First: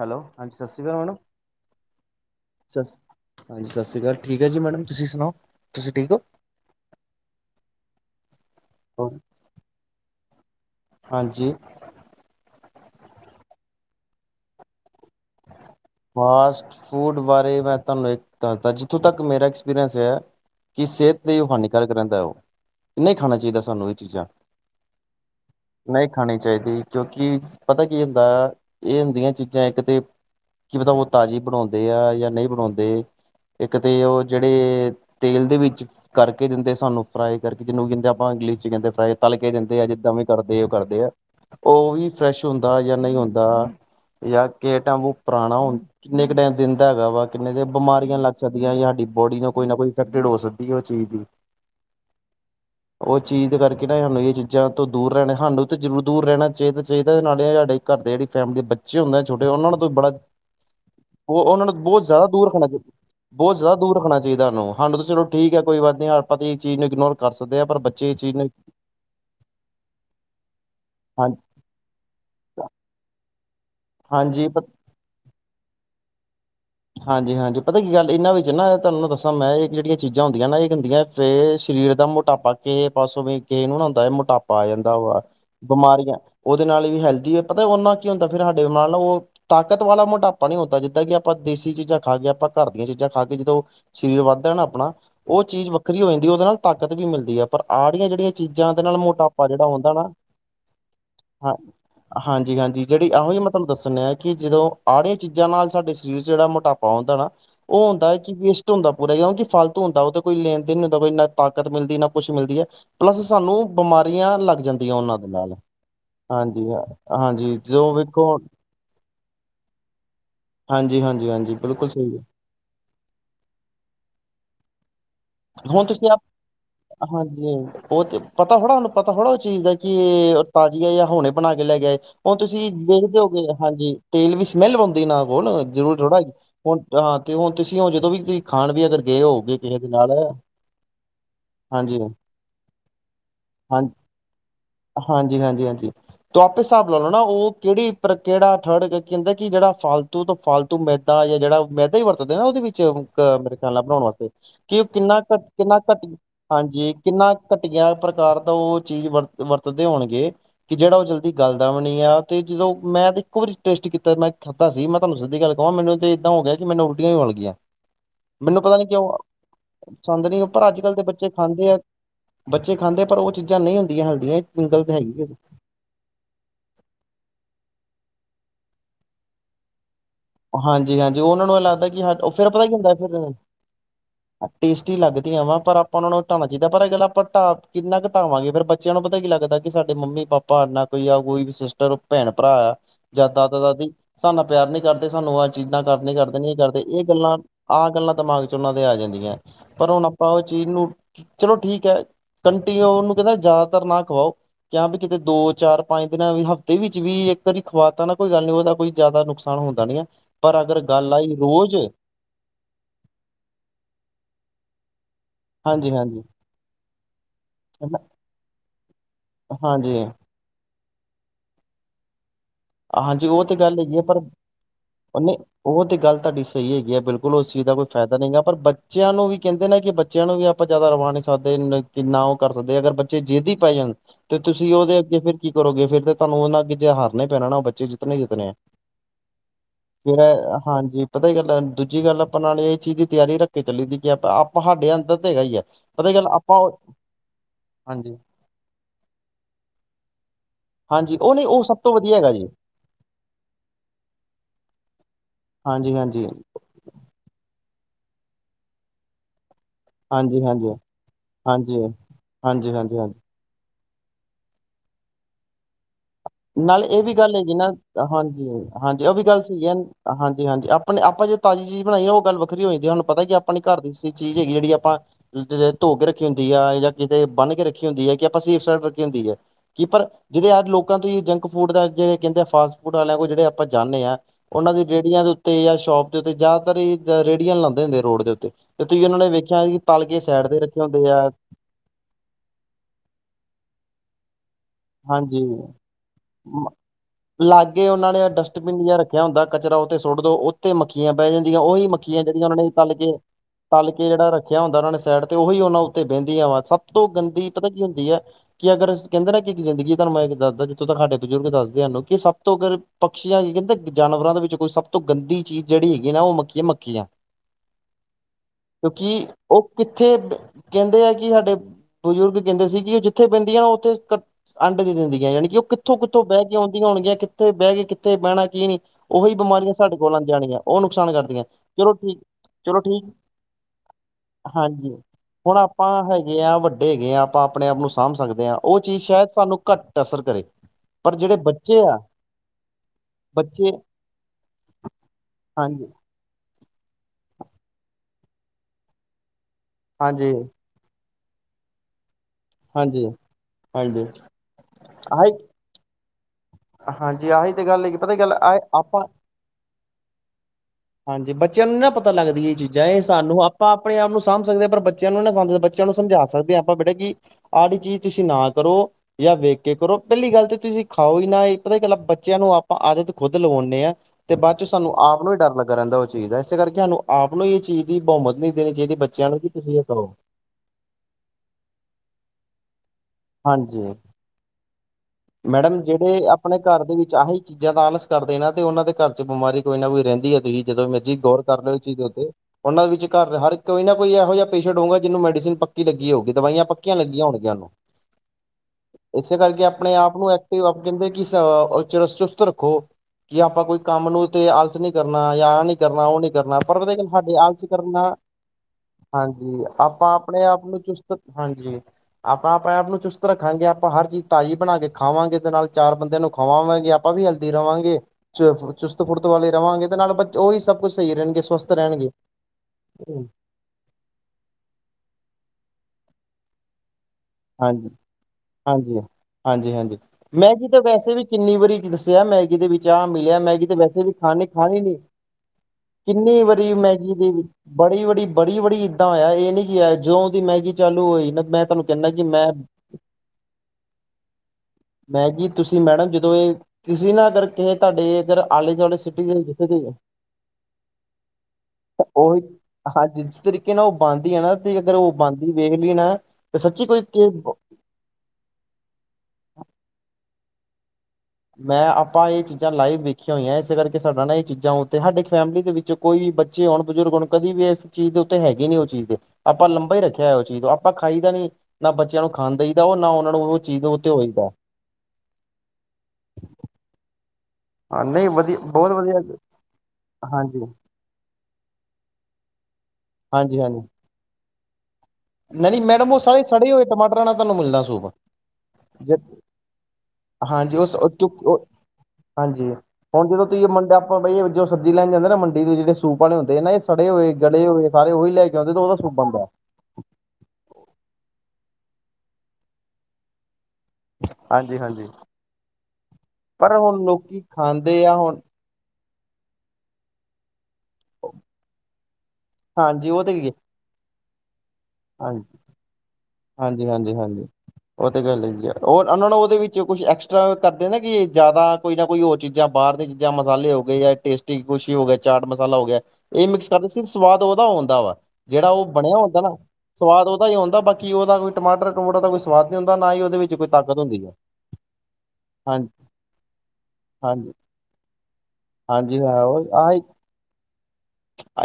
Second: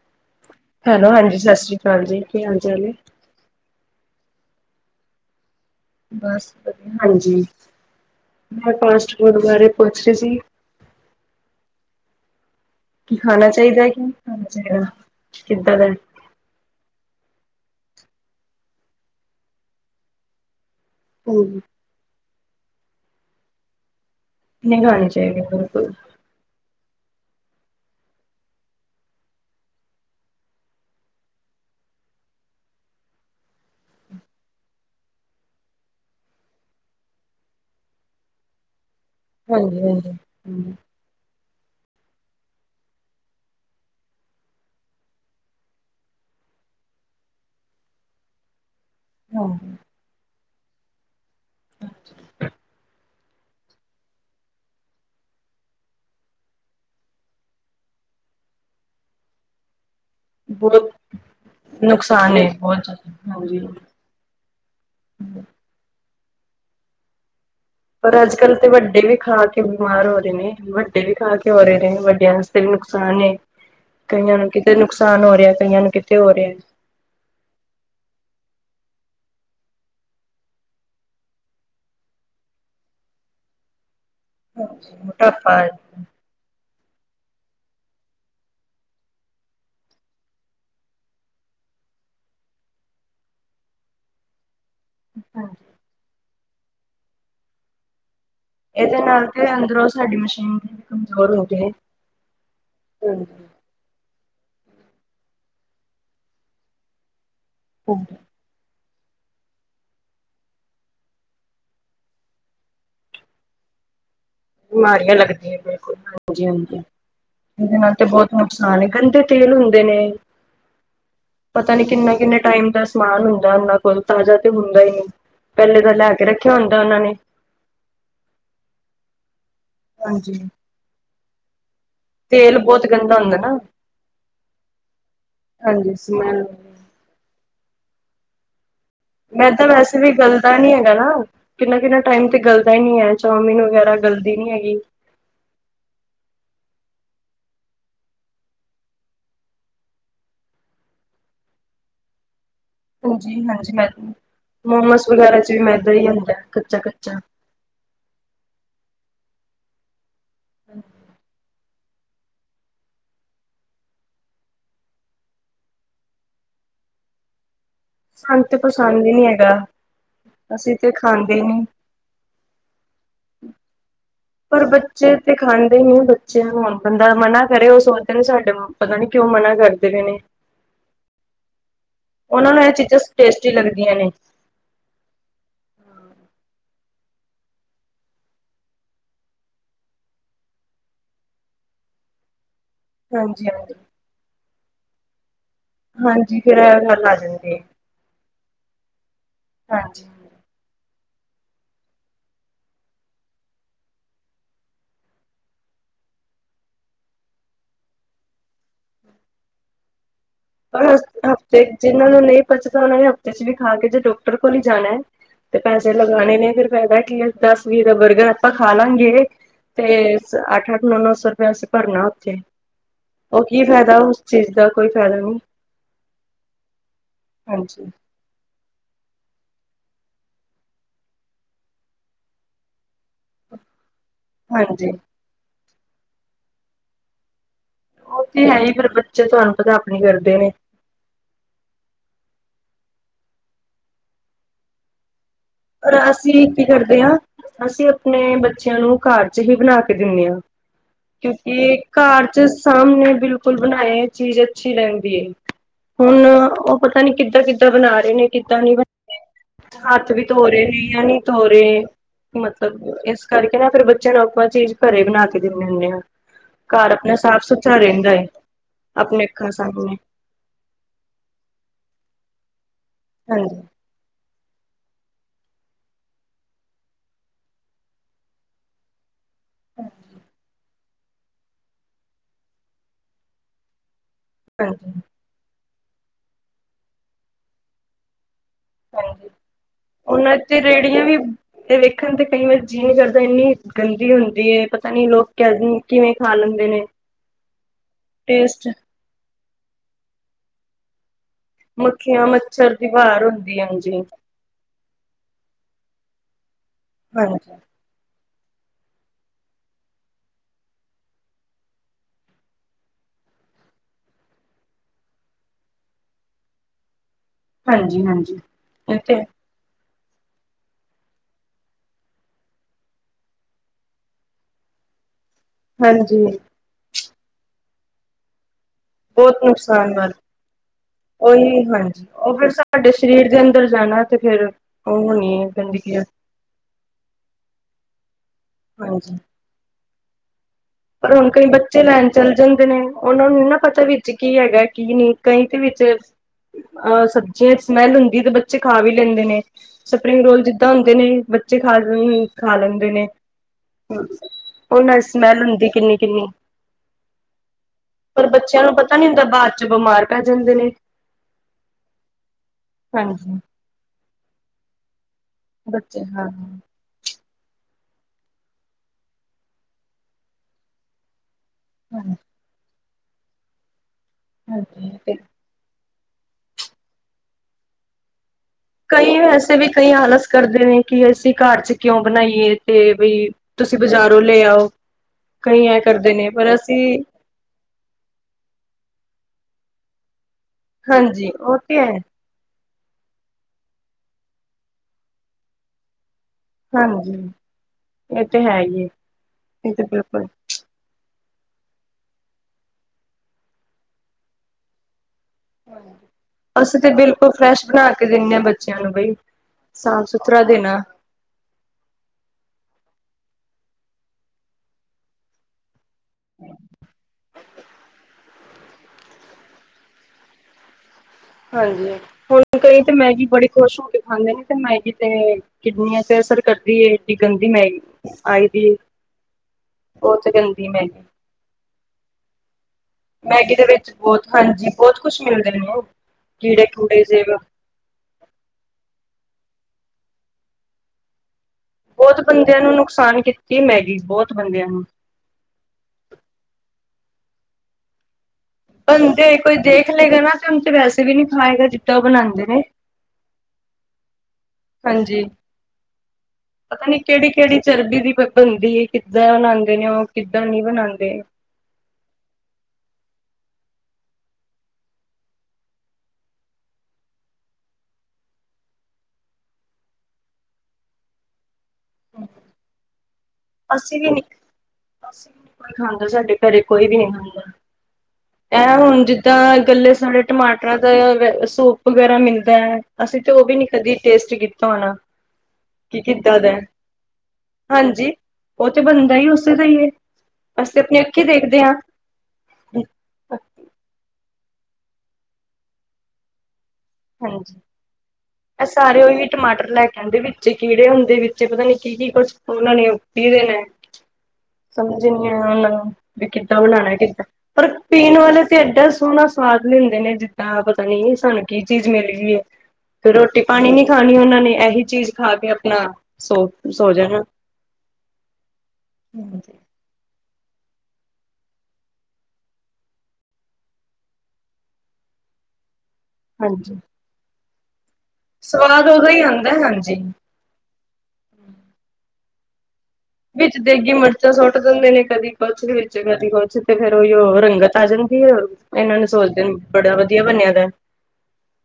Hello ਹਾਂਜੀ ਸਤਿ ਸ਼੍ਰੀ ਅਕਾਲ ਹੈਲੋ ਮੈਡਮ ਹਾਂਜੀ ਸਤਿ ਸ਼੍ਰੀ ਅਕਾਲ ਜੀ ਕੀ ਹਾਲ ਚਾਲ ਹੈ। ਸਸ ਹਾਂਜੀ ਸਤਿ ਸ਼੍ਰੀ ਅਕਾਲ ਠੀਕ ਹੈ ਜੀ ਮੈਡਮ ਤੁਸੀਂ ਸੁਣਾਓ। ਤੁਸੀਂ ਠੀਕ ਬਸ ਵਧੀਆ ਹਾਂਜੀ ਮੈਂ ਹੋ ਫਾਸਟ ਫੂਡ ਬਾਰੇ ਪੁੱਛ ਰਹੀ ਸੀ। ਹਾਂਜੀ। ਕੀ ਖਾਣਾ ਚਾਹੀਦਾ ਹੈ ਕਿ ਨਹੀਂ ਖਾਣਾ ਚਾਹੀਦਾ ਕਿੱਦਾਂ ਦਾ। ਫਾਸਟ ਫੂਡ ਬਾਰੇ ਮੈਂ ਤੁਹਾਨੂੰ ਇੱਕ ਦੱਸਦਾ ਜਿੱਥੋਂ ਤੱਕ ਮੇਰਾ ਐਕਸਪੀਰੀੰਸ ਹੈ। ਕਿ ਸਿਹਤ ਤੇ ਉਹ ਹਾਨੀਕਾਰਕ ਰਹਿੰਦਾ ਹੈ ਉਹ ਕਿੰ ਨਹੀਂ ਖਾਣਾ ਚਾਹੀਦਾ ਸਾਨੂੰ ਇਹ ਚੀਜ਼ਾਂ। ਨਘਾਣੀ ਚਾਹੀਦੀ ਬਿਲਕੁਲ। ਨਹੀਂ ਖਾਣੀ ਚਾਹੀਦੀ ਕਿਉਂਕਿ ਪਤਾ ਕੀ ਹੁੰਦਾ ਇਹ ਹੁੰਦੀਆਂ ਚੀਜ਼ਾਂ ਇੱਕ ਤੇ। ਕੀ ਪਤਾ ਉਹ ਤਾਜ਼ੀ ਬਣਾਉਂਦੇ ਆ ਜਾਂ ਨਹੀਂ ਬਣਾਉਂਦੇ। ਇੱਕ ਤੇ ਉਹ ਜਿਹੜੇ ਤੇਲ ਦੇ ਵਿੱਚ ਕਰਕੇ ਦਿੰਦੇ ਸਾਨੂੰ ਫਰਾਈ ਕਰਕੇ ਜਿਨੂੰ ਕਹਿੰਦੇ ਆਪਾਂ ਇੰਗਲਿਸ਼ ਚ ਕਹਿੰਦੇ ਫਰਾਈ। ਤਲ ਕੇ ਹਾਂਜੀ ਦਿੰਦੇ ਆ ਹਾਂਜੀ। ਜਿੱਦਾਂ ਵੀ ਕਰਦੇ ਉਹ ਹੂੰ। ਕਰਦੇ ਆ। ਉਹ ਵੀ ਫਰੈਸ਼ ਹੁੰਦਾ ਜਾਂ ਨਹੀਂ ਹੁੰਦਾ ਜਾਂ ਕਿਸੇ ਪੁਰਾਣਾ ਹੁਣ ਕਿੰਨੇ ਕੁ ਟਾਈਮ ਦਿੰਦਾ ਹੈਗਾ ਵਾ ਕਿੰਨੇ ਬਿਮਾਰੀਆਂ ਲੱਗ ਸਕਦੀਆਂ ਸਾਡੀ ਬੋਡੀ ਹਾਂ। ਨੂੰ ਕੋਈ ਨਾ ਕੋਈ ਹੋ ਸਕਦੀ ਉਹ ਚੀਜ਼ ਦੀ [unintelligible] ਉਹ ਚੀਜ਼ ਕਰਕੇ ਨਾ ਸਾਨੂੰ ਇਹ ਚੀਜ਼ਾਂ ਤੋਂ ਦੂਰ ਰਹਿਣਾ ਸਾਨੂੰ ਤੇ ਜ਼ਰੂਰ ਦੂਰ ਰਹਿਣਾ ਚਾਹੀਦਾ ਚਾਹੀਦਾ ਨਾਲੇ ਸਾਡੇ ਘਰ ਦੇ ਜਿਹੜੀ ਫੈਮਲੀ ਦੇ ਬੱਚੇ ਹੁੰਦੇ ਨੇ ਉਹਨਾਂ ਨੂੰ ਬੜਾ ਬਹੁਤ ਉਹ ਉਹਨਾਂ ਨੂੰ ਬਹੁਤ ਜ਼ਿਆਦਾ ਨੁਕਸਾਨ ਦੂਰ ਹੈ ਰੱਖਣਾ ਬਹੁਤ ਚਾਹੀਦਾ ਜ਼ਿਆਦਾ ਬਹੁਤ ਹਾਂਜੀ। ਜ਼ਿਆਦਾ ਦੂਰ ਰੱਖਣਾ ਚਾਹੀਦਾ ਉਹਨੂੰ ਸਾਨੂੰ ਤਾਂ ਚੱਲੋ ਠੀਕ ਹੈ। ਕੋਈ ਗੱਲ ਨਹੀਂ ਆਪਾਂ ਇਹ ਚੀਜ਼ ਨੂੰ ਇਗਨੋਰ ਕਰ ਸਕਦੇ ਹਾਂ ਪਰ ਬੱਚੇ ਪਰ ਇਹ ਅੱਜ ਚੀਜ਼ ਨੂੰ ਕੱਲ੍ਹ ਤੇ ਵੱਡੇ ਵੀ ਖਾ ਕੇ ਬਿਮਾਰ ਹੋ ਰਹੇ ਨੇ ਵੱਡੇ ਵੀ ਹਾਂ ਖਾ ਕੇ ਹੋ ਰਹੇ ਰਹੇ ਵੱਡਿਆਂ ਵਾਸਤੇ ਵੀ ਨੁਕਸਾਨ ਏ ਕਈਆਂ ਹਾਂਜੀ ਨੂੰ ਕਿਤੇ ਨੁਕਸਾਨ। ਨੁਕਸਾਨ ਹੋ ਰਿਹਾ ਕਈਆਂ ਨੂੰ ਕਿੱਥੇ ਹੋ ਰਿਹਾ। ਹਾਂਜੀ ਹਾਂਜੀ ਪਤਾ ਕੀ ਗੱਲ ਇਹਨਾਂ ਵਿੱਚ ਨਾ ਤੁਹਾਨੂੰ ਦੱਸਾਂ ਮੈਂ ਇਹ ਜਿਹੜੀਆਂ ਚੀਜ਼ਾਂ ਹੁੰਦੀਆਂ ਨਾ ਇਹ ਹੁੰਦੀਆਂ ਹੈ। ਫ ਸਰੀਰ ਦਾ ਮੋਟਾਪਾ ਕਿਸੇ ਪਾਸੋਂ ਵੀ ਕਿਸੇ ਨੂੰ ਨਾ ਹੁੰਦਾ ਮੋਟਾਪਾ। ਪਾ ਹਾਂਜੀ। ਜਾਂਦਾ ਵਾ ਮੋਟਾਪਾ ਬਿਮਾਰੀਆਂ ਉਹਦੇ ਨਾਲ ਵੀ ਹੈਲਦੀ ਹੈ ਪਤਾ ਉਹਨਾ ਕੀ ਹੁੰਦਾ ਫਿਰ ਸਾਡੇ ਨਾਲ ਉਹ ਤਾਕਤ ਵਾਲਾ ਮੋਟਾਪਾ ਨੀ ਹੁੰਦਾ ਜਿੱਦਾਂ ਕਿ ਆ। ਆਪਾਂ ਦੇਸੀ ਚੀਜ਼ਾਂ ਖਾ ਕੇ ਆਪਾਂ ਘਰ ਦੀਆਂ ਚੀਜ਼ਾਂ ਖਾਏ ਜਦੋਂ ਸਰੀਰ ਵੱਧਦਾ ਨਾ। ਆਪਣਾ ਉਹ ਚੀਜ਼ ਵੱਖਰੀ ਹੋ ਜਾਂਦੀ ਉਹਦੇ ਨਾਲ ਤਾਕਤ ਵੀ ਮਿਲਦੀ ਹੈ ਪਰ ਆੜੀਆਂ ਜਿਹੜੀਆਂ। ਚੀਜ਼ਾਂ ਦੇ ਨਾਲ ਇਹਦੇ ਤੇ ਮੋਟਾਪਾ ਜਿਹੜਾ ਅੰਦਰੋਂ ਹੁੰਦਾ ਨਾ ਸਾਡੀ ਮਸ਼ੀਨਰੀ ਵੀ ਕਮਜ਼ੋਰ ਹੋ ਹਾਂ। ਗਈ। ਹਾਂਜੀ ਹਾਂਜੀ ਜਿਹੜੀ ਇਹੋ ਜਹੀ ਮਤਲਬ। ਹਾਂਜੀ-ਹਾਂਜੀ। ਤੁਹਾਨੂੰ ਦੱਸਣੇ ਆ ਕਿ ਜਦੋਂ ਆੜੀਆਂ ਚੀਜ਼ਾਂ ਨਾਲ ਸਾਡੇ ਸਰੀਰ ਚ ਜਿਹੜਾ ਮੋਟਾਪਾ ਹੁੰਦਾ ਨਾ। ਉਹ ਹੁੰਦਾ ਹੈ ਕਿ ਵੀ ਦਾ ਪੂਰਾ ਕਿਉੰਕਿ ਫਾਲਤੂ ਹੂਦਾ ਉਹ ਕੋਈ ਲੈਣ ਦੇਨ ਨੀ ਹੁੰਦਾ ਬਾਈ ਨਾ ਤਾਕਤ ਮਿਲਦੀ ਨਾ ਕੋ ਕੁਛ ਮਿਲਦੀ ਹੈ। ਪਲੱਸ ਸਾਨੂੰ ਬਿਮਾਰੀਆਂ ਲੱਗ। ਜਾਂਦੀਆਂ ਬਿਮਾਰੀਆਂ ਉਹਨਾਂ ਦੇ ਨਾਲ ਲੱਗਦੀਆਂ ਬਿਲਕੁਲ। ਹਾਂਜੀ-ਹਾਂਜੀ। ਹਾਂਜੀ-ਹਾਂਜੀ ਜੋ ਵੇਖੋ। ਹਾਂ ਗੰਦੇ ਤੇਲ ਹੁੰਦੇ ਨੇ ਹਾਂਜੀ-ਹਾਂਜੀ-ਹਾਂਜੀ ਪਤਾ ਨੀ ਬਿਲਕੁਲ ਕਿੰਨਾ ਸਹੀ ਕਿੰਨੇ ਟਾਈਮ ਦੱਸ ਸਮਾਨ ਹੁੰਦਾ ਉਹਨਾਂ ਕੋਲ ਤਾਜ਼ਾ ਤੇ ਹੁੰਦਾ ਹੀ ਨਹੀਂ ਹੈ ਪਹਿਲੇ ਹੁਣ ਤਾਂ ਤੁਸੀਂ ਲੈ ਕੇ ਰੱਖਿਆ ਹੁੰਦਾ ਉਹਨਾਂ ਨੇ। ਹਾਂਜੀ ਉਹ ਤੇ ਪਤਾ ਥੋੜਾ ਉਹਨੂੰ ਪਤਾ ਥੋੜ੍ਹਾ ਉਹ ਚੀਜ਼ ਦਾ ਕਿ ਹਾਂਜੀ। ਤਾਜ਼ੀਆ ਜਾਂ ਹੋਣੇ ਬਣਾ ਕੇ ਲੈ ਕੇ ਆਏ। ਹੁਣ ਤੇਲ ਤੁਸੀਂ ਬਹੁਤ ਗੰਦਾ ਦੇੇਖਦੇ ਹੁੰਦਾ ਹੋਗੇ ਨਾ। ਹਾਂਜੀ ਤੇਲ ਵੀ ਸਮੈਲ ਆਉਂਦੀ ਨਾਲ ਕੋਲ ਹਾਂਜੀ ਜ਼ਰੂਰ ਥੋੜਾ ਜੀ ਸਮੈਲ ਹੁਣ। ਹਾਂ ਤੇ ਹੁਣ ਤੁਸੀਂ ਉਹ ਜਦੋਂ ਵੀ ਤੁਸੀਂ ਖਾਣ ਵੀ ਅਗਰ ਅ ਗਏ ਹੋਗੇ ਕਿਸੇ ਦੇ ਨਾਲ। ਅ ਨੀ ਹੈਗਾ ਨਾ ਕਿੰਨਾ ਕਿੰਨਾ ਹਾਂਜੀ ਟਾਈਮ ਤੇ ਗਲਦਾ ਹੀ ਨੀ ਹੈ ਚੌਮਿਨ ਵਗੈਰਾ ਗਲਦੀ ਨੀ ਹੈਗੀ। ਹਾਂਜੀ-ਹਾਂਜੀ-ਹਾਂਜੀ। ਤ ਆਪੇ ਹਿਸਾਬ ਲਾ ਲਓ ਨਾ ਉਹ ਕਿਹੜੀ ਕਿਹੜਾ ਥਰਡ ਕਹਿੰਦਾ ਕਿ ਜਿਹੜਾ ਫਾਲਤੂ ਤੋਂ ਫਾਲਤੂ। ਤੂੰ ਮੈਦਾ ਜਾਂ ਜਿਹੜਾ ਮੈਦਾ ਹੀ ਵਰਤਦੇ ਨਾ ਉਹਦੇ ਵਿੱਚ। ਮੇਰੇ ਖਿਆਲ ਹਾਂਜੀ-ਹਾਂਜੀ। ਨਾਲ ਬਣਾਉਣ ਵਾਸਤੇ ਕਿ ਉਹ ਮੋਮੋਸ ਕਿੰਨਾ ਵਗੈਰਾ ਘੱਟ ਚ ਵੀ ਕਿੰਨਾ ਮੈਦਾ ਘੱਟ ਹੀ ਹੁੰਦਾ ਹਾਂਜੀ ਕੱਚਾ-ਕੱਚਾ। ਕਿੰਨਾ। ਘਟੀਆ ਪ੍ਰਕਾਰ ਦਾ ਉਹ ਚੀਜ਼ ਵਰ ਵਰਤਦੇ ਹੋਣਗੇ ਕਿ ਜਿਹੜਾ ਉਹ ਜਲਦੀ ਗਲਦਾ ਤੇ ਜਦੋਂ ਮੈਂ ਤਾਂ ਇੱਕੋ ਵਾਰੀ ਟੇਸਟ ਕੀਤਾ ਮੈਂ ਖਾਧਾ ਸੀ ਮੈਂ ਤੁਹਾਨੂੰ ਸਿੱਧੀ ਗਲ ਕਹਾਂ ਮੈਨੂੰ ਤੇ ਇਦਾਂ ਹੋ ਗਿਆ। ਮੈਨ ਉਲਟੀਆਂ ਵੀ ਵਲ ਗਿਆ। ਸਾਨੂੰ ਤੇ ਮੈਨੂੰ ਪਤਾ ਨੀ ਪਸੰਦ ਕਿਉਂ ਹੀ ਹੈਗਾ ਪਸੰਦ ਨੀ ਆ, ਪਰ ਅਸੀਂ ਅੱਜ- ਤੇ ਕੱਲ੍ਹ ਦੇ ਬੱਚੇ ਨੀ ਖਾਂਦੇ ਆ ਬੱਚੇ ਖਾਂਦੇ ਆ ਪਰ ਉਹ ਚੀਜ਼ਾਂ ਨਹੀਂ ਹੁੰਦੀਆਂ ਹੈਗੀ ਹੈਲਦੀਆਂ ਪਰ ਗੱਲ ਤਾਂ ਬੱਚੇ ਤੇ ਖਾਂਦੇ ਈ ਨੇ ਬੱ ਚੇ ਹੁਣ ਬੰਦਾ ਮਨਾ ਕਰੇ ਉਹ ਸੋਚਦੇ ਨੇ ਸਾਡੇ ਪਤਾ ਨੀ ਕਿਉਂ ਮਨਾ ਕਰਦੇ ਵਏ ਨੇ। ਹਾਂਜੀ-ਹਾਂਜੀ, ਉਹਨਾਂ ਨੂੰ ਇਹ ਲੱਗਦਾ ਕਿ ਹ, ਉਥੇ ਨਾ ਉਹਨਾਂ ਨੂੰ ਪਤਾ ਇਹ ਕੀ ਹੁੰਦਾ ਚੀਜ਼ਾਂ ਫਿਰ ਟੇਸਟੀ ਲੱਗਦੀਆਂ ਨੇ ਟੇਸਟੀ ਲੱਗਦੀਆਂ ਵਾ ਪਰ ਆਪਾਂ ਉਹਨਾਂ ਨੂੰ ਹਟਾਉਣਾ ਚਾਹੀਦਾ ਪਰ ਐ ਗੱਲ ਆਪਾਂ ਢਾ, ਕਿੰਨਾ ਕ ਢਾਵਾਂਗੇ ਫੇਰ ਬੱ ਬੱਚਿਆਂ ਨੂੰ ਪਤਾ ਕੀ ਲੱਗਦਾ ਕਿ ਸਾਡੇ ਮੰਮੀ ਪਾਪਾ, ਨਾ ਕੋਈ ਆ ਕੋਈ ਵੀ ਸਿਸਟਰ ਭੈਣ ਭਰਾ ਆ। ਜਾਂ ਹਾਂਜੀ ਹਾਂਜੀ ਦਾਦਾ-ਦਾਦੀ, ਸਾ ਨਾ ਪਿਆਰ ਨੀ ਕਰਦੇ ਸਾਨੂੰ ਅੱਜ ਚੀਜ਼ਾਂ ਕਰਦੇ-ਕਰਦੇ ਹਾਂਜੀ ਨੇ ਇਹ ਫੇਰ ਕਰਦੇ, ਗੱਲ ਇਹ ਆ ਗੱਲਾਂ ਜਾਂਦੀ ਹੈ ਆਹ ਗੱਲਾਂ ਦਿਮਾਗ ਚ ਉਹਨਾਂ ਦੇ ਆ ਜਾਂਦੀਆਂ। ਪਰ ਹਾਂਜੀ ਹੁਣ ਪਾਓ ਚੀਜ਼ ਨੂੰ ਚਲੋ ਠੀਕ ਐ, ਕੰਟੀਓ ਉਹਨੂੰ ਕਹਿੰਦਾ ਜ਼ਿਆਦਾਤਰ ਨਾ ਖਵਾਓ। ਜਾਂ ਵੀ ਕਿਤੇ ਦੋ, ਚਾਰ-ਪੰਜ ਦਿਨਾਂ ਵੀ ਹਫ਼ਤੇ ਵਿੱਚ ਵੀ, ਇੱਕ ਵਾਰੀ ਖਵਾਤਾ ਨਾ ਕੋਈ ਗੱਲ ਨੀ ਉਹਦਾ ਕੋਈ ਜ਼ਿਆਦਾ ਨੁਕਸਾਨ ਹੁੰ। ਸਮਝ ਗਿਆ। ਪਰ ਹਫ਼ਤੇ 'ਚ ਜਿੰਨ੍ਹਾਂ ਨੂੰ ਨ‌ਈਂ ਪਚਦਾ ਉਹਨਾਂ ਨੇ ਹਫ਼ਤੇ ਚ ਵੀ ਖਾ ਕੇ ਜੇ ਡੋਕਟਰ ਕੋਲ ਈ ਜਾਣਾ ਏ। ਤੇ ਹਾਂਜੀ ਪੈਸੇ ਹਾਂਜੀ ਲਗਾਣੇ ਨੇ ਫਿਰ ਫੈਦਾ ਕੀ ਐ, ਦਸ-ਵੀਹ ਦਾ ਬਰਗਰ ਆਪਾਂ ਖਾਲਾਂਗੇ ਹਾਂਜੀ ਤੇ ਅਠ-ਅੱਠ, ਨੌ-ਨੌ ਸੌ ਰੁਪਿਆ ਅਸੀ ਭਰਨਾ ਓਥੇ। ਹਾਂਜੀ ਉਹ ਤੇ ਕੀ ਗੱਲ ਹੈਗੀ ਫ਼ਾਇਦਾ ਹੈ ਪਰ ਉਸ ਚੀਜ਼ ਦਾ ਕੋਈ ਫ਼ਾਇਦਾ ਉਹਨੇ ਨੀ। ਉਹ ਤੇ ਗੱਲ ਤ੍ਹ‌ਾਡੀ ਸਹੀ ਹੈਗੀ ਆ ਬਿਲਕੁਲ ਉਸ ਚੀਜ਼ ਦਾ ਕੋਈ ਹਾਂਜੀ, ਫੈਦਾ ਨੀ ਗਾ। ਪਰ ਬ ਚਿਆਂ ਨੂੰ ਵੀ ਕਹਿੰਦੇ ਨੇ ਕਿ ਬੱਚਿਆਂ ਨੂੰ ਵੀ ਆਪਾਂ ਜ਼ਿਆਦਾ ਰਵਾ ਨ‌ਈਂ ਸਕਦੇ। ਏਨਾਂ ਕਿੰਨਾ ਉਹ ਕਰ ਸਕਦੇ ਅਗਰ ਬੱਚੇ ਜੇਦ ਈ ਪੈ ਜਾਣ। ਤੇ ਤੁਸੀਂ ਹਾਂਜੀ ਉਹਦੇ ਅੱਗੇ ਫਿਰ ਕੀ ਕਰੋਗੇ। ਫਿਰ ਤੇ ਤ੍ਹ‌ਾਨੂੰ ਉਹਨਾਂ ਅੱਗੇ ਜੇ ਹਾਰਨਾ ਪੈਣਾ ਨਾਂ ਉਹ ਬੱਚੇ ਜਿੱਤਣੇ ਹੀ ਏ ਜਿੱਤਣੇ ਆ ਹੈ ਈ, ਫਿਰ ਬੱਚੇ ਤੁਹਾਨੂੰ ਪਤਾ ਆਪਣੀ ਫਿਰ ਕਰਦੇ ਨੇ। ਇਹ- ਹਾਂਜੀ, ਪਤਾ ਕੀ ਗੱਲ ਆ, ਦੂਜੀ ਗੱਲ ਆਪਾਂ ਨਾਲ ਇਹ ਚੀਜ਼ ਦੀ ਤਿਆਰੀ ਰੱਖ ਕੇ ਚੱਲੀ ਦੀ ਕਿ ਆਪਾਂ-ਆਪਾਂ ਹਾਡੇ ਅੰਦਰ ਤੇ ਹੈਗਾ ਈ ਐ। ਪਰ ਅਸੀਂ ਕੀ ਕਰਦੇ ਆਂ, ਅਸੀਂ ਹਾਂਜੀ ਆਪਣੇ ਬੱਚਿਆਂ ਨੂੰ ਘਾਰ 'ਚ ਹੀ ਬਣਾ ਕੇ ਦਿੰਨੇ ਆਂ। ਹਾਂਜੀ, ਓ ਨੀ ਉਹ ਸਭ ਤੋਂ ਵਧੀ ਘਰ ਚ ਸਾਹਮਣੇ ਬਿਲਕੁਲ ਬਣਾਈ ਚੀਜ਼ ਅੱਛੀ ਰਹਿੰਦੀ ਏ, ਹਾਂਜੀ ਹਾਂਜੀ ਹੁਣ ਉਹ ਪਤਾ ਨੀ ਕਿੱਦਾਂ ਕਿੱਦਾਂ ਬਣਾ ਰਹੇ ਨੇ ਕਿੱਦਾਂ ਨੀ ਬ ਰਹੇ ਵੀ ਹਾਂਜੀ ਧੋ ਰਹੇ ਹਾਂਜੀ ਨੇ ਜਾਂ ਨਹੀਂ ਧੋ ਰਹੇ ਹਾਂਜੀ ਹਾਂਜੀ ਮਤਲਬ ਹਾਂਜੀ ਹਾਂਜੀ ਇਸ। ਕਰਕੇ ਨਾ ਫਿਰ ਬੱਚਿਆਂ ਨੂੰ ਆਪਾਂ ਚੀਜ਼ ਘਰੇ ਬਣਾ ਕੇ ਦਿੰਦੇ ਹੁੰਦੇ ਹਾਂ। ਨਾਲ ਘਰ ਇਹ ਵੀ ਆਪਣਾ ਗੱਲ ਸਾਫ਼ ਹੇਗੀ ਨਾ ਸੁਥਰਾ ਰਹਿੰਦਾ ਹੈ ਹਾਂਜੀ, ਹਾਂਜੀ ਉਹ ਵੀ ਆਪਣੇ ਗੱਲ ਅੱਖਾਂ ਸਈ ਏ ਸਾਹਮਣੇ ਹਾਂਜੀ-ਹਾਂਜੀ। ਆਪਣੇ ਆਪਾਂ ਜੇ ਤਾਜ਼ੀ ਚੀਜ਼ ਬਣਾਈਏ ਉਹ ਗੱਲ ਵੱਖਰੀ ਹੋ ਜਾਂਦੀ ਹੈ ਤੁਾਨੂੰ ਪਤਾ ਕਿ ਆਪ ਹਾਂਜੀ, ਘਰ ਦੀ ਚੀਜ਼ ਹੈਗੀ ਜਿਹੜੀ ਆਪਾਂ। ਜ ਧੋ ਕੇ ਰੱਖੀ ਹੁੰਦੀ ਆ, ਜਾਂ ਕਿਤੇ ਬੰਨ ਕੇ ਰੱਖੀ ਹੁੰਦੀ ਆ, ਕਿ ਆਪਾਂ ਸੀਫ ਸਾਈਡ ਰੱਖੀ ਹੁੰਦੀ ਆ। ਕੀ ਪਰ ਜਿਹੜੇ ਅੱਜ ਲੋਕ ਲੋਕਾਂ ਜੰਕ ਫੂਡ ਦਾ ਜੇੜੇ ਕਹਿੰਦੇ ਆ ਫਾਸਟ ਫੂਡ ਆਲਿਆਂ ਕੋ ਜੇੜੇ ਆਪਾਂ ਜਾਂਨੇ ਆਂ ਉਹਨਾਂ ਦੀ ਹਾਂਜੀ, ਰੇਹੜੀਆਂ ਦੇ ਤੇ ਆ ਸ਼ੋਪ ਦੇ ਉੱਤੇ ਜ਼ਿਆਦਾਤਰ ਰੇੜੀਆਂ ਲਾਂਦੇ ਹੁੰਦੇ ਆ ਰੋਡ ਦੇ ਉੱਤੇ। ਤੇ ਤੁਸੀਂ ਉਹਨਾਂ ਹਾਂਜੀ। ਨੇ ਵੇਖਿਆ ਕਿ ਤਲ ਕੇ ਉਹਨਾਂ ਸਾਈਡ ਤੇ ਦੇ ਰੱਖੇ ਰੇਹੜੀਆਂ ਹੁੰਦੇ ਵੀ ਆ। ਤੇ ਵੇਖਣ ਤੇ ਕਈ ਵਾਰੀ ਜੀਅ ਨੀ ਕਰਦਾ ਇੰਨੀ ਗੰਦੀ ਹੁੰਦੀ ਏ ਪਤਾ ਨੀ ਲੋਕ ਹਾਂਜੀ ਕ ਕਿਵੇਂ ਖਾ ਲੈਂਦੇ ਨੇ ਟੇਸਟ। ਕਿਆ ਹੁੰਦਾ ਕਚਰਾ ਓਤੇ ਸੁੱਟ ਦੋ ਤੇ ਮੱਖੀਆਂ ਬਹਿ ਜਾਂਦੀਆਂ ਉਹੀ ਮੱਖੀਆਂ ਜਿਹੜੀਆਂ ਉਹ ਨੇ ਮੱਛਰ ਦੀ ਤਲ ਕੇ ਵਾਰ ਹੁੰਦੀ ਹੈ ਤਲ ਹਾਂਜੀ ਕੇ ਜਿਹੜਾ ਰ। ਰਖਿਆ ਹੁੰਦਾ ਉਹਨਾਂ ਨੇ ਸਾਈਡ ਤੇ ਉਹੀ ਉਹਨਾਂ ਉੱਤੇ ਬਹਿੰਦੀਆਂ ਵਾ ਸਭ ਤੋਂ ਗੰਦੀ ਹਾਂਜੀ ਪਤਾ ਕੀ ਹੁੰਦੀ ਹੈ। ਕਿ ਅਗਰ ਕਹਿੰਦੇ [unintelligible] ਜ਼ਿੰਦਗੀ ਦਾ ਮੈਂ ਦੱਸਦਾ ਜਿੱਥੋਂ ਤੱਕ ਸਾਡੇ ਬਜ਼ੁਰਗ ਦੱਸਦੇ ਹਨੂੰ ਕਿ ਸਭ ਤੋਂ ਅਗਰ ਪਕਸ਼ੀਆਂ ਕਹਿੰਦੇ ਜਾਨਵਰਾਂ ਦੇ ਵਿੱਚ ਕੋਈ ਸਭ ਸਭ ਤੋਂ ਗੰਦੀ ਚੀਜ਼ ਜਿਹੜੀ ਹੈਗੀ ਨਾ ਉਹ ਮੱਕੀਏ ਮੱਕੀ ਆ। ਹਾਂਜੀ, ਹਾਂਜੀ ਠੀਕ ਏ ਤੈ ਉਹ ਕਿੱਥੇ ਕਹਿੰਦੇ ਆ ਕਿ ਸਾਡੇ ਬਜ਼ੁਰਗ ਕਹਿੰਦੇ ਸੀ ਕਿ ਉਹ ਜਿੱਥੇ ਪੈਂਦੀਆਂ ਨਾ ਉੱਥੇ ਅੰਡ ਦੀ ਦਿੰਦੀ ਹੈ ਜਾਣੀ ਕਿ ਉਹ ਕਿੱਥੋਂ ਕਿੱਥੋਂ ਹਾਂਜੀ ਬਹਿ ਕੇ ਆਉਂਦੀਆਂ ਹੋਣਗੀਆਂ ਕਿੱਥੇ ਬਹਿ ਕੇ ਕਿੱਥੇ ਬਹਿਣਾ ਕੀ ਨੀਂ ਉਹੀ ਬਹੁਤ ਬਿਮਾਰੀਆਂ ਨੁਕਸਾਨ ਸਾਡੇ ਵਾਲ ਕੋਲ ਆਂਦ ਜਾਣੀਆਂ ਉਹ ਨੁਕਸਾਨ ਕਰਦੀਆਂ, ਉਹੀ ਚਲੋ ਹਾਂਜੀ ਠੀਕ ਉਹ ਫਿਰ ਚਲੋ ਸਾਡੇ ਠੀਕ। ਸਰੀਰ ਦੇ ਅੰਦਰ ਜਾਣਾ ਤੇ ਫਿਰ ਹਾਂਜੀ ਉਹ ਹੋਣੀ ਹੈ ਹੁਣ ਆਪਾਂ ਗੰਦਗੀ ਹੈਗੇ ਹ ਵੱਡੇ ਹੇਗੇ ਆ ਆਪਾਂ ਆਪਣੇ ਆਪ ਨੂੰ ਸਾਂਭ ਸਕਦੇ ਆਂ, ਉਹ ਚੀਜ਼ ਹਾਂਜੀ ਸ਼ਾਇਦ ਸਾਨੂੰ ਘੱਟ ਅਸਰ ਕਰੇ। ਪਰ ਹੁਣ ਕਈ ਬੱਚੇ ਲੈਣ ਚੱਲ ਜਾਂਦੇ ਨੇ, ਉਹਨਾਂ ਨੂੰ ਨਾ ਬੱਚੇ ਪਤਾ ਵਿੱਚ ਕੀ ਹੈਗਾ ਕੀ ਨਹੀਂ ਕਈ ਤੇ ਵਿੱਚ ਹਾਂਜੀ ਅਹ ਸਬਜ਼ੀਆਂ ਚ ਸਮੈਲ ਹੁੰਦੀ ਤੇ ਬੱਚੇ ਖਾ ਵੀ ਲੈਂਦੇ ਨੇ ਸਪਰਿੰਗ ਹਾਂਜੀ ਰੋਲ ਜ‌। ਹੁੰਦੇ ਨੇ ਬੱਚੇ ਖਾ ਦੇਣ [unintelligible] ਖਾ ਲੈਂਦੇ ਨੇ, ਹਾਂਜੀ ਹਾਂਜੀ ਉਹ ਨਾਲ ਆਹੀ ਸਮੈਲ ਹੁੰਦੀ ਕਿੰਨੀ-ਕਿੰਨੀ। ਹਾਂਜੀ ਆਹੀ ਤੇ ਗੱਲ ਹੈ ਕਿ ਪਤਾ ਗੱਲ ਆ ਆਪਾਂ ਆ ਜਾਂਦੇ ਨੇ। ਹਾਂਜੀ ਬੱਚਿਆਂ ਨੂੰ ਨਾ ਪਤਾ ਲੱਗਦੀ ਇਹ ਚੀਜ਼ਾਂ ਇਹ ਸਾਨੂੰ ਹਾਂਜੀ ਆਪ ਆਪਾਂ ਆਪਣੇ ਆਪ ਨੂੰ ਸਾਂਭ ਸਕਦੇ ਆਂ। ਪਰ ਬੱਚਿਆਂ ਨੂੰ ਨੀ ਸਾਂਭ ਸਕਦੇ, ਬੱਚਿਆਂ ਨੂੰ ਬੱਚੇ ਸਮਝਾ ਹਾਂ ਸਕਦੇ ਆ, ਆਪਾਂ ਬੇਟਾ ਕਿ ਆ ਜਿਹੜੀ ਚੀਜ਼ ਤੁਸੀਂ ਨਾ ਕਰੋ, ਜਾਂ ਵੇਖ ਕੇ ਕਰੋ। ਪਹਿਲੀ ਗੱਲ ਤਾਂ ਤੁਸੀਂ ਖਾਓ ਈ ਨਾ ਏ ਪਤਾ ਕੀ ਗੱਲ ਆ, ਬੱਚਿਆਂ ਨੂੰ ਆਪਾਂ ਆਦਤ ਖੁਦ ਲਵਾਉਂਨੇ ਆ, ਤੇ ਬਾਅਦ ਚ ਹਾਂਜੀ ਸਾਨੂੰ ਤੇ ਆਪ ਨੂੰ ਈ ਡਰ ਲੱਗਾ ਰਹਿੰਦਾ ੳ ਚੀਜ਼ ਦਾ, ਏਸੇ ਕਰਕੇ ਹਾਨੂੰ ਆਪ ਨੂੰ ਇਹ ਚੀਜ਼ ਦੀ ਬਹੁਮਤ ਨ‌ਈਂ ਦੇਣੀ ਚਾਹੀਦੀ ਕਈ ਬੱਚਿਆਂ ਨੂੰ ਕਿ ਵੈਸੇ ਵੀ ਤੁਸੀਂ ਇਹ ਕਈ ਕਰੋ। ਆਲਸ ਕਰਦੇ ਨੇ ਕਿ, ਅਸੀਂ ਘਾਰ 'ਚ ਕਿਉਂ ਬਣਾਈਏ ਤੇ ਬ‌ਈ ਤੁਸੀਂ ਹਾਂਜੀ ਬਜ਼ਾਰੋਂ ਲੈ ਆਓ ਕਈ ਐਂ ਮੈਡਮ ਕਰਦੇ ਜਿਹੜੇ ਨੇ ਪਰ ਆਪਣੇ ਘਰ ਦੇ ਅਸੀਂ। ਵਿੱਚ ਆਹੀ ਚੀਜ਼ਾਂ ਦਾ ਆਲਸ ਕਰਦੇ ਨਾ ਤੇ ਉਹਨਾਂ ਦੇ ਘਰ ਚ ਬਿਮਾਰੀ ਕੋਈ ਨਾ ਕੋਈ ਰਹਿੰਦੀ ਆ ਤੁਸੀਂ ਜਦੋਂ ਮਰਜ਼ੀ ਹਾਂਜੀ ਗੌਰ ਉਹ ਕਰ ਤੇ ਲਿਓ ਹੈ ਚੀਜ਼ ਉੱਤੇ। ਉਹਨਾਂ ਦੇ ਵਿੱਚ ਘਰ ਹਰ ਕੋਈ ਨਾ ਕੋਈ ਇਹੋ ਜਿ ਪੇਸ਼ਟਊਗਾ ਜਿਨ ਮੈਡੀਸਨ ਪ। ਪੱਕ ਲੱਗੀ ਹੋਊਗੀ ਦਵਾਈਆਂ ਪੱਕੀਆਂ ਹਾਂਜੀ ਲੱਗ ਹੋਣੀਆਂਨੂੰ। ਇਹ ਤੇ ਹੈ ਹੀ ਹੈ। ਇਸੇ ਕਰਕੇ ਇਹ ਤੇ ਆਪਣੇ ਆਪ ਬਿਲਕੁਲ ਨੂੰ‌। ਆਪ ਕਹਿੰਦੇ ਕਿ ਚ ਚੁਸਤ ਰੱਖੋ, ਕਿ ਆਪਾਂ ਕੋਈ ਕੰਮ ਨੂੰ ਤੇ ਆਲਸ ਨ ਕਰਨਾ ਯਾ ਆਹ ਨੀ ਕਰਨਾ ਉਹ ਨੀ ਕਰਨਾ ਅਸੀਂ ਪਰਖ ਤੇ ਬਿਲਕੁਲ ਸਾਡੇ ਆਲ ਫਰੈਸ਼ ਚ ਬਣਾ ਕੇ ਕਰਨਾ, ਦਿੰਦੇ ਹਾਂ ਬੱਚਿਆਂ ਨੂੰ ਬਈ। ਹਾਂਜੀ। ਸਾਫ ਆਪਾਂ ਸੁਥਰਾ ਆਪਣੇ ਆਪ ਦੇਣਾ ਨੂੰ ਚੁਸਤ, ਹਾਂਜੀ। ਆਪਾਂ ਆਪਣੇ ਆਪ ਨੂੰ ਚੁਸਤ ਰੱਖਾਂਗੇ ਆਪਾਂ ਹਰ ਚੀਜ਼ ਤਾਜ਼ੀ ਬਣਾ ਕੇ ਖਾਵਾਂਗੇ ਤੇ ਨਾਲ ਚਾਰ ਬੰਦੇ ਨੂੰ ਖਵਾਵਾਂਗੇ ਆਪਾਂ ਆਪਾਂ ਵੀ ਹੈਲਦੀ ਰਵਾਂਗੇ, ਚੁਸਤ ਫੁਰਤ ਵਾਲੇ ਰਵਾਂਗੇ ਤੇ ਨਾਲ ਬ ਉਹੀ ਸਭ ਕੁਝ ਸਹੀ ਰਹਿੰ ਹਾਂਜੀ, ਹੁਣ ਕਈ ਤਾਂ ਮੈਂਗੀ ਬੜੀ ਖੁਸ਼ ਹੋ ਕੇ ਖਾਂਦੇ ਨੇ, ਤੇ ਮੈਗੀ ਤੇ ਕਿਡਨੀਆਂ ਤੇ ਅਸਰ ਕਰਦੀ ਏ। ਗੰਦੀ ਮੈਗੀ, ਆਈ ਦੀ ਏ। ਹਾਂਜੀ-ਹਾਂਜੀ, ਬਹੁਤ ਗੰਦੀ ਮੈਗੀ ਤਾਂ ਵੈਸੇ ਵੀ ਕਿੰਨੀ ਵਾਰੀ ਦੱਸਿਆ, ਮੈਗੀ ਦੇ ਵਿੱਚ ਆ ਮਿਲਿਆ ਮੈਗੀ ਦੇ ਵਿ ਬਹੁਤ, ਹਾਂਜੀ ਬਹੁਤ ਕੁਛ ਮਿਲਦੇ ਨੇ ਕਿੰਨੀ ਕੀੜੇ ਵਾਰੀ ਕੂੜੇ ਮੈਗੀ ਦੇ ਜੇਵ ਵਿਚ ਬੜੀ ਵੜੀ, ਬੜੀ ਵੜੀ ਇੱਦਾਂ ਹੋਇਆ ਇਹ ਨੀ ਕੀ ਜਦੋਂ ਦੀ ਮੈਗੀ ਚਾਲੂ ਹੋਈ ਨਾ, ਮੈਂ ਤੁਹਾਨੂੰ ਕਹਿੰਦਾ ਬਹੁਤ ਕਿ ਮੈਂ ਬੰਦਿਆਂ ਨੂੰ ਨੁਕਸਾਨ ਕੀਤੀ ਮੈਗੀ, ਬਹੁਤ ਬੰਦਿਆਂ ਨੂੰ। ਮੈਗੀ, ਤੁਸੀਂ ਮੈਡਮ ਜਦੋਂ ਇਹ, ਕਿਸੇ ਨਾ ਅਗਰ ਕਿਸੇ ਤੁਹਾਡੇ ਅਗਰ ਆਲੇ ਦੁਆਲੇ ਸਿਟੀ ਬਨਦੇਂ ਹੋਏ ਦੇ ਕੋਈ ਜਿੱਥੇ ਦੇ ਦੇਖ ਲਏਗਾ ਨਾ ਤੇ ਵੈਸੇ ਵੀ ਨੀ ਖਾਏਗਾ, ਜਿੱਦਾਂ ਉਹ ਬਣਾਂਦੇ ਨੇ। ਹਾਂਜੀ, ਜਿਸ ਤਰੀਕੇ ਨਾਲ ਉਹ ਬਣਦੀ ਏ ਨਾ ਤੇ ਅਗਰ ਉਹ ਹਾਂਜੀ। ਬਣਦੀ ਵੇਖ ਲਈ ਨਾ ਤੇ ਸੱਚੀ ਪਤਾ ਨੀ ਕੋਈ ਕਿ ਕਿਹੜੀ-ਕਿਹੜੀ ਚਰਬੀ ਦੀ ਵਰਤੋ ਹੁੰਦੀ ਏ, ਕਿੱਦਾਂ ਬਣਾਂਦੇ ਨੇ ਉਹ, ਕਿੱਦਾਂ ਨ‌ਈਂ ਬਣਾਂਦੇ। ਮੈਂ, ਆਪਾਂ ਇਹ ਚੀਜ਼ਾਂ ਲਾਈਵ ਵੇਖੀਆਂ ਹੋਈਆਂ, ਇਸ ਕਰਕੇ ਸਾਡਾ ਨਾ ਇਹ ਚੀਜ਼ਾਂ ਉੱਤੇ, ਹਾਡੇ ਫੈਮਿਲੀ ਦੇ ਵਿੱਚ- ਕੋਈ ਵੀ ਬੱਚੇ ਹੋਣ, ਬਜ਼ੁਰਗ ਹੋਣ ਕਦੀ ਵੀ, ਇਸ ਚੀਜ਼ ਦੇ ਉੱਤੇ ਹੈਗੇ ਨੀ ਉਹ ਚੀਜ਼ ਦੇ। ਆਪਾਂ ਲੰਬਾ ਈ ਰੱਖਿਆ ਹੋਇਆ ਉਹ ਚੀਜ਼ ਤੋਂ ਆਪਾਂ ਖਾਈ ਦਾ ਨੀ, ਨਾ ਬੱਚਿਆਂ ਨੂੰ ਖਾਣ ਦਈਦਾ। ਉਹ ਨਾ ਉਹਨਾਂ ਨੂੰ ਚੀਜ਼ ਦੇ ਅਸੀਂ ਉੱਤੇ ਵੀ ਨੀ, ਹੋਈਦਾ ਅਸੀਂ ਵੀ ਨ ਕੋਈ ਖਾਂਦਾ ਸਾਡੇ ਘਰੇ ਕੋਈ ਵੀ ਨੀ ਖਾਂਦਾ। ਹਾਂ ਨਹੀਂ ਵਧੀਆ ਐ ਬਹੁਤ ਹੁਣ ਵਧੀਆ ਜਿੱਦਾਂ, ਗੱਲੇ-ਸੜੇ ਹਾਂਜੀ ਟਮਾਟਰਾਂ ਦਾ ਸੂਪ ਵਗੈਰਾ ਮਿਲਦਾ ਐ, ਅਸੀਂ ਤੇ ਉਹ ਵੀ ਹਾਂਜੀ ਨੀ ਹਾਂਜੀ ਕਦੀ ਟੇਸਟ ਕੀਤਾ ਹੋਣਾ। ਨਹੀਂ- ਨਹੀਂ, ਕਿ ਮੈਡਮ ਉਹ ਕਿੱਦਾਂ ਸਾਰੇ ਦਾ ਐ, ਸੜੇ ਹੋਏ ਟਮਾਟਰਾਂ ਨਾ ਤੁਹਾਨੂੰ ਮਿਲਣਾ ਸੂਪ। ਹਾਂਜੀ। ਉਹ ਤੇ ਬਣਦਾ ਜ ਈ ਉਸੇ ਦਾ ਈ ਐ। ਹਾਂਜੀ ਅਸੀਂ ਉਸ ਆਪਣੀ ਉਹ ਅੱਖੀਂ ਕਿਉਂ ਦੇਖਦੇ ਉਹ ਆਂ। ਹਾਂਜੀ, ਹੁਣ ਜਦੋਂ ਤੁਸੀਂ ਮੰਡ ਆਪਾਂ ਬ‌ਈ ਜੋ ਸਬਜ਼ੀ ਲੈਣ ਜਾਂਦੇ ਨਾ, ਮੰਡੀ ਦੇ ਜਿਹੜੇ ਸੂਪ ਆਲੇ ਹੁੰਦੇ ਆ ਨਾ ਸੜੇ ਹੋਏ, ਹਾਂਜੀ। ਗਲੇ ਹੋਏ ਸਾਰੇ ਉਹੀ ਲੈ ਕੇ ਆਉਂਦੇ, ਤੇ ਉਹਦਾ ਸੁੂਪ ਬਣਦਾ। ਪਰ ਲੈ ਕੇ ਆਂਦੇ ਵੀ ਜੇ ਕੀੜੇ ਹੁੰਦੇ ਵਿੱਚ ਪਤਾ ਨੀ ਕੀ-ਕੀ ਕੁਛ, ਉਹਨਾਂ ਨੇ ਓ ਪੀ ਦੇਨੇ ਨੇਂ। ਹਾਂਜੀ ਸਮਝ ਹਾਂਜੀ ਨੀ ਆ ਪਰ ਕਿੱਦਾਂ ਬਣਾਉਣਾ ਹੁਣ ਕਿੱਦਾਂ ਲੋਕੀ ਪਰ ਖਾਂਦੇ ਆ ਪੀਣ ਹੁਣ ਵਾਲੇ ਤੇ ਏਡਾ ਸੋਹਣਾ ਸਵਾਦ ਲਿਆਂਦੇ ਨੇ, ਜਿਦਾ ਪਤਾ ਨੀ, ਸਾਨੂੰ ਕੀ ਚੀਜ਼ ਮਿਲ ਗਈ। ਹਾਂਜੀ ਉਹ ਤੇ ਰੋਟੀ ਹੈਗੀ ਪਾਣੀ ਨੀ ਖਾਣੀ ਉਹਨਾ ਨੇ ਇਹੀ ਚੀਜ਼ ਖਾ ਕੇ ਹਾਂਜੀ- ਆਪਣਾ ਸੋ ਹਾਂਜੀ, ਸੋ ਹਾਂਜੀ, ਜਾਣਾ। ਹਾਂਜੀ ਉਹ ਤੇ ਗੱਲ ਹੈਗੀ ਆ ਉਹ ਉਹਨਾਂ ਨੂੰ ਹਾਂਜੀ। ਉਹਦੇ ਵਿੱਚ ਕੁਛ ਐਕਸਟਰਾ ਕਰਦੇ ਨਾ ਕਿ ਜ਼ਿਆਦਾ ਕੋਈ ਨਾ ਕੋਈ ਹੋਰ ਚੀਜ਼ਾਂ ਬਾਹਰ ਦੀਆਂ ਚੀਜ਼ਾਂ ਮਸਾਲੇ ਹੋ ਗਏ ਜਾਂ ਟੇਸਟ, ਹੋ ਗਿਆ, ਚਾਟ ਮਸਾਲਾ ਹੋ ਗਿਆ। ਇਹ ਮਿਕਸ ਹਾਂਜੀ ਕਰਦੇ ਸੀ। ਸਵਾਦ ਉਹਦਾ ਆਉਂਦਾ ਵਾ, ਜਿਹੜਾ ਉਹ ਸਵਾਦ ਉਦੋਂ ਬਣਿਆ ਹੀ ਹੁੰਦਾ ਆਉਂਦਾ ਨਾ ਹਾਂਜੀ। ਸਵਾਦ ਉਹਦਾ ਹੀ ਆਉਂਦਾ ਬਾਕੀ ਉਹਦਾ ਕੋਈ ਟਮਾਟਰ ਟਮੂਟਰ ਦਾ ਕੋਈ ਸਵਾਦ ਨਹੀਂ ਹੁੰਦਾ ਨਾ ਹੀ ਉਹਦੇ ਵਿੱਚ ਕੋਈ ਦੇਗੀ ਤਾਕਤ ਹੁੰਦੀ ਹੈ ਮਿਰਚਾਂ ਸੁੱਟ ਦਿੰਦੇ ਨੇ ਕਦੀ ਕੁਛ ਦੇ ਹਾਂਜੀ ਵਿੱਚ ਕਦੀ ਕੁਛ ਤੇ ਫੇਰ ਉਹੀ ੳ ਹਾਂਜੀ ਰੰਗਤ ਆ ਜਾਂਦੀ ਹੈ, ਇਹਨਾਂ ਨੂੰ ਹਾਂਜੀ ਹਾਂ ਸੋਚਦੇ ਉਹ ਆਹ ਬੜਾ ਵਧੀਆ ਬਣਿਆ ਦਾ ਹੈ।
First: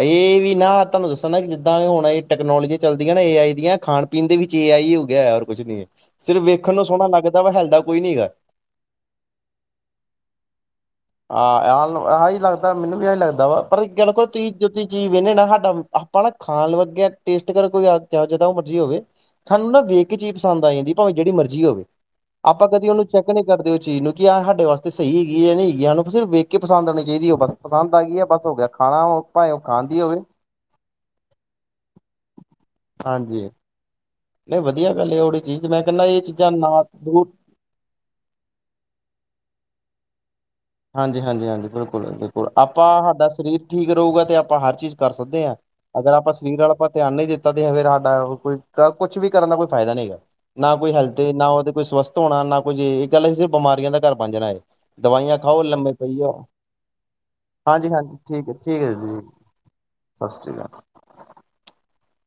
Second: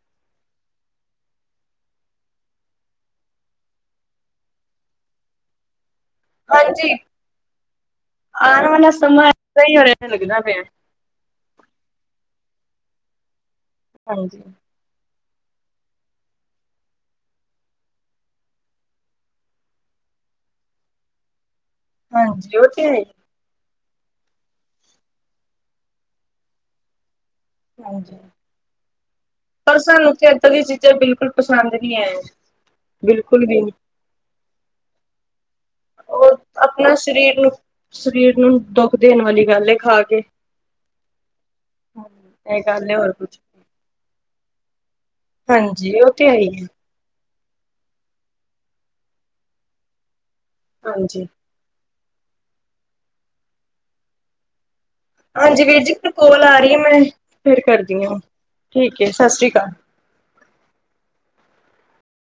ਇਹ ਵੀ ਨਾ ਤੁਹਾਨੂੰ ਦੱਸਣ ਨਾ ਜਿੱਦਾਂ ਹੁਣ, ਇਹ ਟੈਕਨੋਲੋਜੀਆਂ ਚੱਲਦੀਆਂ ਨਾ ਇਹ ਆਈ ਦੀਆਂ ਖਾਣ ਚੀਨ ਦੇ ਵਿੱਚ ਵੀ ਏਆਈ ਹੋ ਗਿਆ ਹੋਰ ਕੁਝ ਨਹੀਂ ਹੈ। ਸਿਰਫ ਵੇਖਣ ਨੂੰ ਹਾਂਜੀ। ਸੋਹਣਾ ਲੱਗਦਾ ਵਾ, ਹਿਲਦਾ ਕੋਈ ਨੀ‌ ਹੈਗਾ ਆਉਣ ਵਾਲਾ ਸਮਾਂ ਏਦਾਂ ਹੀ ਹੋ ਰਿਹਾ ਲੱਗਦਾ ਪਿਆ ਹਾਂ ਇਹੀ ਲੱਗਦਾ ਮੈਨੂੰ ਵੀ ਇਹੀ ਲੱਗਦਾ ਵਾ, ਪਰ ਇੱਕ ਗੱਲ ਹਾਂਜੀ ਤੁਸੀਂ ਚੀਜ਼ ਵਹਿੰਦੇ ਨਾ ਸਾਡਾ ਆਪਾਂ ਨਾ ਖਾਣ ਲੱਗੇ ਟੇਸਟ ਕਰ ਕੋਈ ਜਿੱਦਾਂ ਉਹ ਮਰਜ਼ੀ ਹੋਵੇ। ਸਾਨੂੰ ਨਾ ਵੇਖ ਕੇ ਚੀਜ਼ ਪਸੰਦ ਆ ਜਾਂਦੀ ਭਾਵੇਂ ਜਿਹੜੀ ਮਰਜ਼ੀ ਹੋਵੇ ਹਾਂਜੀ ਆਪਾਂ ਉਹ ਤੇ ਕਦੀ ਹੈ। ਉਹਨੂੰ ਹੀ ਚੈੱਕ ਕਰਦੇ ਉਹ ਚੀਜ਼ ਨੂੰ ਕਿ ਆਹ ਸਾਡੇ ਵਾਸਤੇ ਸਹੀ ਹੈਗੀ ਹੈ, ਜਾਂ ਨਹੀਂ ਹੈਗੀ ਸਾਨੂੰ ਸਿਰਫ ਵੇਖ ਕੇ ਪਸੰਦ ਆਉਣੀ ਚਾਹੀਦ ਬਸ ਪਸੰਦ ਆ ਹਾਂਜੀ। ਗਈ ਹੈ! ਬਸ ਹੋ ਗਿਆ ਖਾਣਾ ਉਹ ਭਾਵੇਂ ਪਰ ਖਾਣ ਦੀ ਸਾਨੂੰ ਹੋਵੇ ਇਦਾਂ ਦੀਆਂ ਚੀਜ਼ਾਂ ਬਿਲਕੁਲ ਪਸੰਦ ਨਹੀਂ ਹੈ। ਬਿਲਕੁਲ ਹਾਂਜੀ ਵੀ ਨਹੀਂ ਨਹੀਂ ਵਧੀਆ ਗੱਲ ਹੈ। ਉਹ ਜਿਹੜੀ ਚੀਜ਼ ਮੈਂ ਕਹਿੰਦਾ ਇਹ ਉਹ ਚੀਜ਼ਾਂ ਨਾ ਆਪਣਾ ਦੋ, ਸਰੀਰ ਨੂੰ ਸਰੀਰ ਨੂੰ ਦੁੱਖ ਦੇਣ ਵਾਲੀ ਗੱਲ ਹੈ ਖਾ ਕੇ ਹਾਂਜੀ, ਹਾਂਜੀ, ਹਾਂਜੀ ਬਿਲਕੁਲ, ਬਿਲਕੁਲ ਇਹ ਆਪਾਂ ਗੱਲ ਏ ਹੋਰ ਸਾਡਾ ਕੁਛ ਸਰੀਰ ਠੀਕ ਰਹੇਗਾ ਅਤੇ ਆਪਾਂ ਹਰ ਚੀਜ਼ ਕਰ ਸਕਦੇ ਹਾਂ। ਹਾਂਜੀ ਉਹ ਅਗਰ ਤੇ ਆਪਾਂ ਹੈਈ ਸਰੀਰ ਵਾਲ ਆਪਾਂ ਧਿਆਨ ਨਹੀਂ ਦਿੱਤਾ ਤੇ ਫਿਰ ਸਾਡਾ ਕੋਈ ਕੁਛ ਵੀ ਕਰਨ ਦਾ ਕੋਈ ਫਾਇਦਾ ਨਹੀਂ ਹੈਗਾ। ਨਾ ਕੋਈ ਹੈਲਥ ਹਾਂਜੀ ਨਾ ਉਹਦੇ ਕੋਈ ਸਵਸਥ ਹੋਣਾ ਨਾ ਕੁਝ ਇਹ ਗੱਲ ਬਸ ਬਿਮਾਰੀਆਂ ਦਾ ਘਰ ਬਣ ਜਾਣਾ ਹੈ। ਦਵਾਈਆਂ ਉਹ ਹਾਂਜੀ ਵੀਰ ਲੰਮੇ ਜੀ ਪਈ ਆ ਕੋਲ ਰਹੀ ਹੈ ਮੈਂ ਫਿਰ ਹਾਂਜੀ ਕਰਦੀ ਹਾਂਜੀ ਹਾਂ। ਠੀਕ ਹੈ ਠੀਕ ਹੈ ਦੀਦੀ, ਸਤਿ ਸ੍ਰੀ ਅਕਾਲ। ਸਤਿ ਸ਼੍ਰੀ ਅਕਾਲ,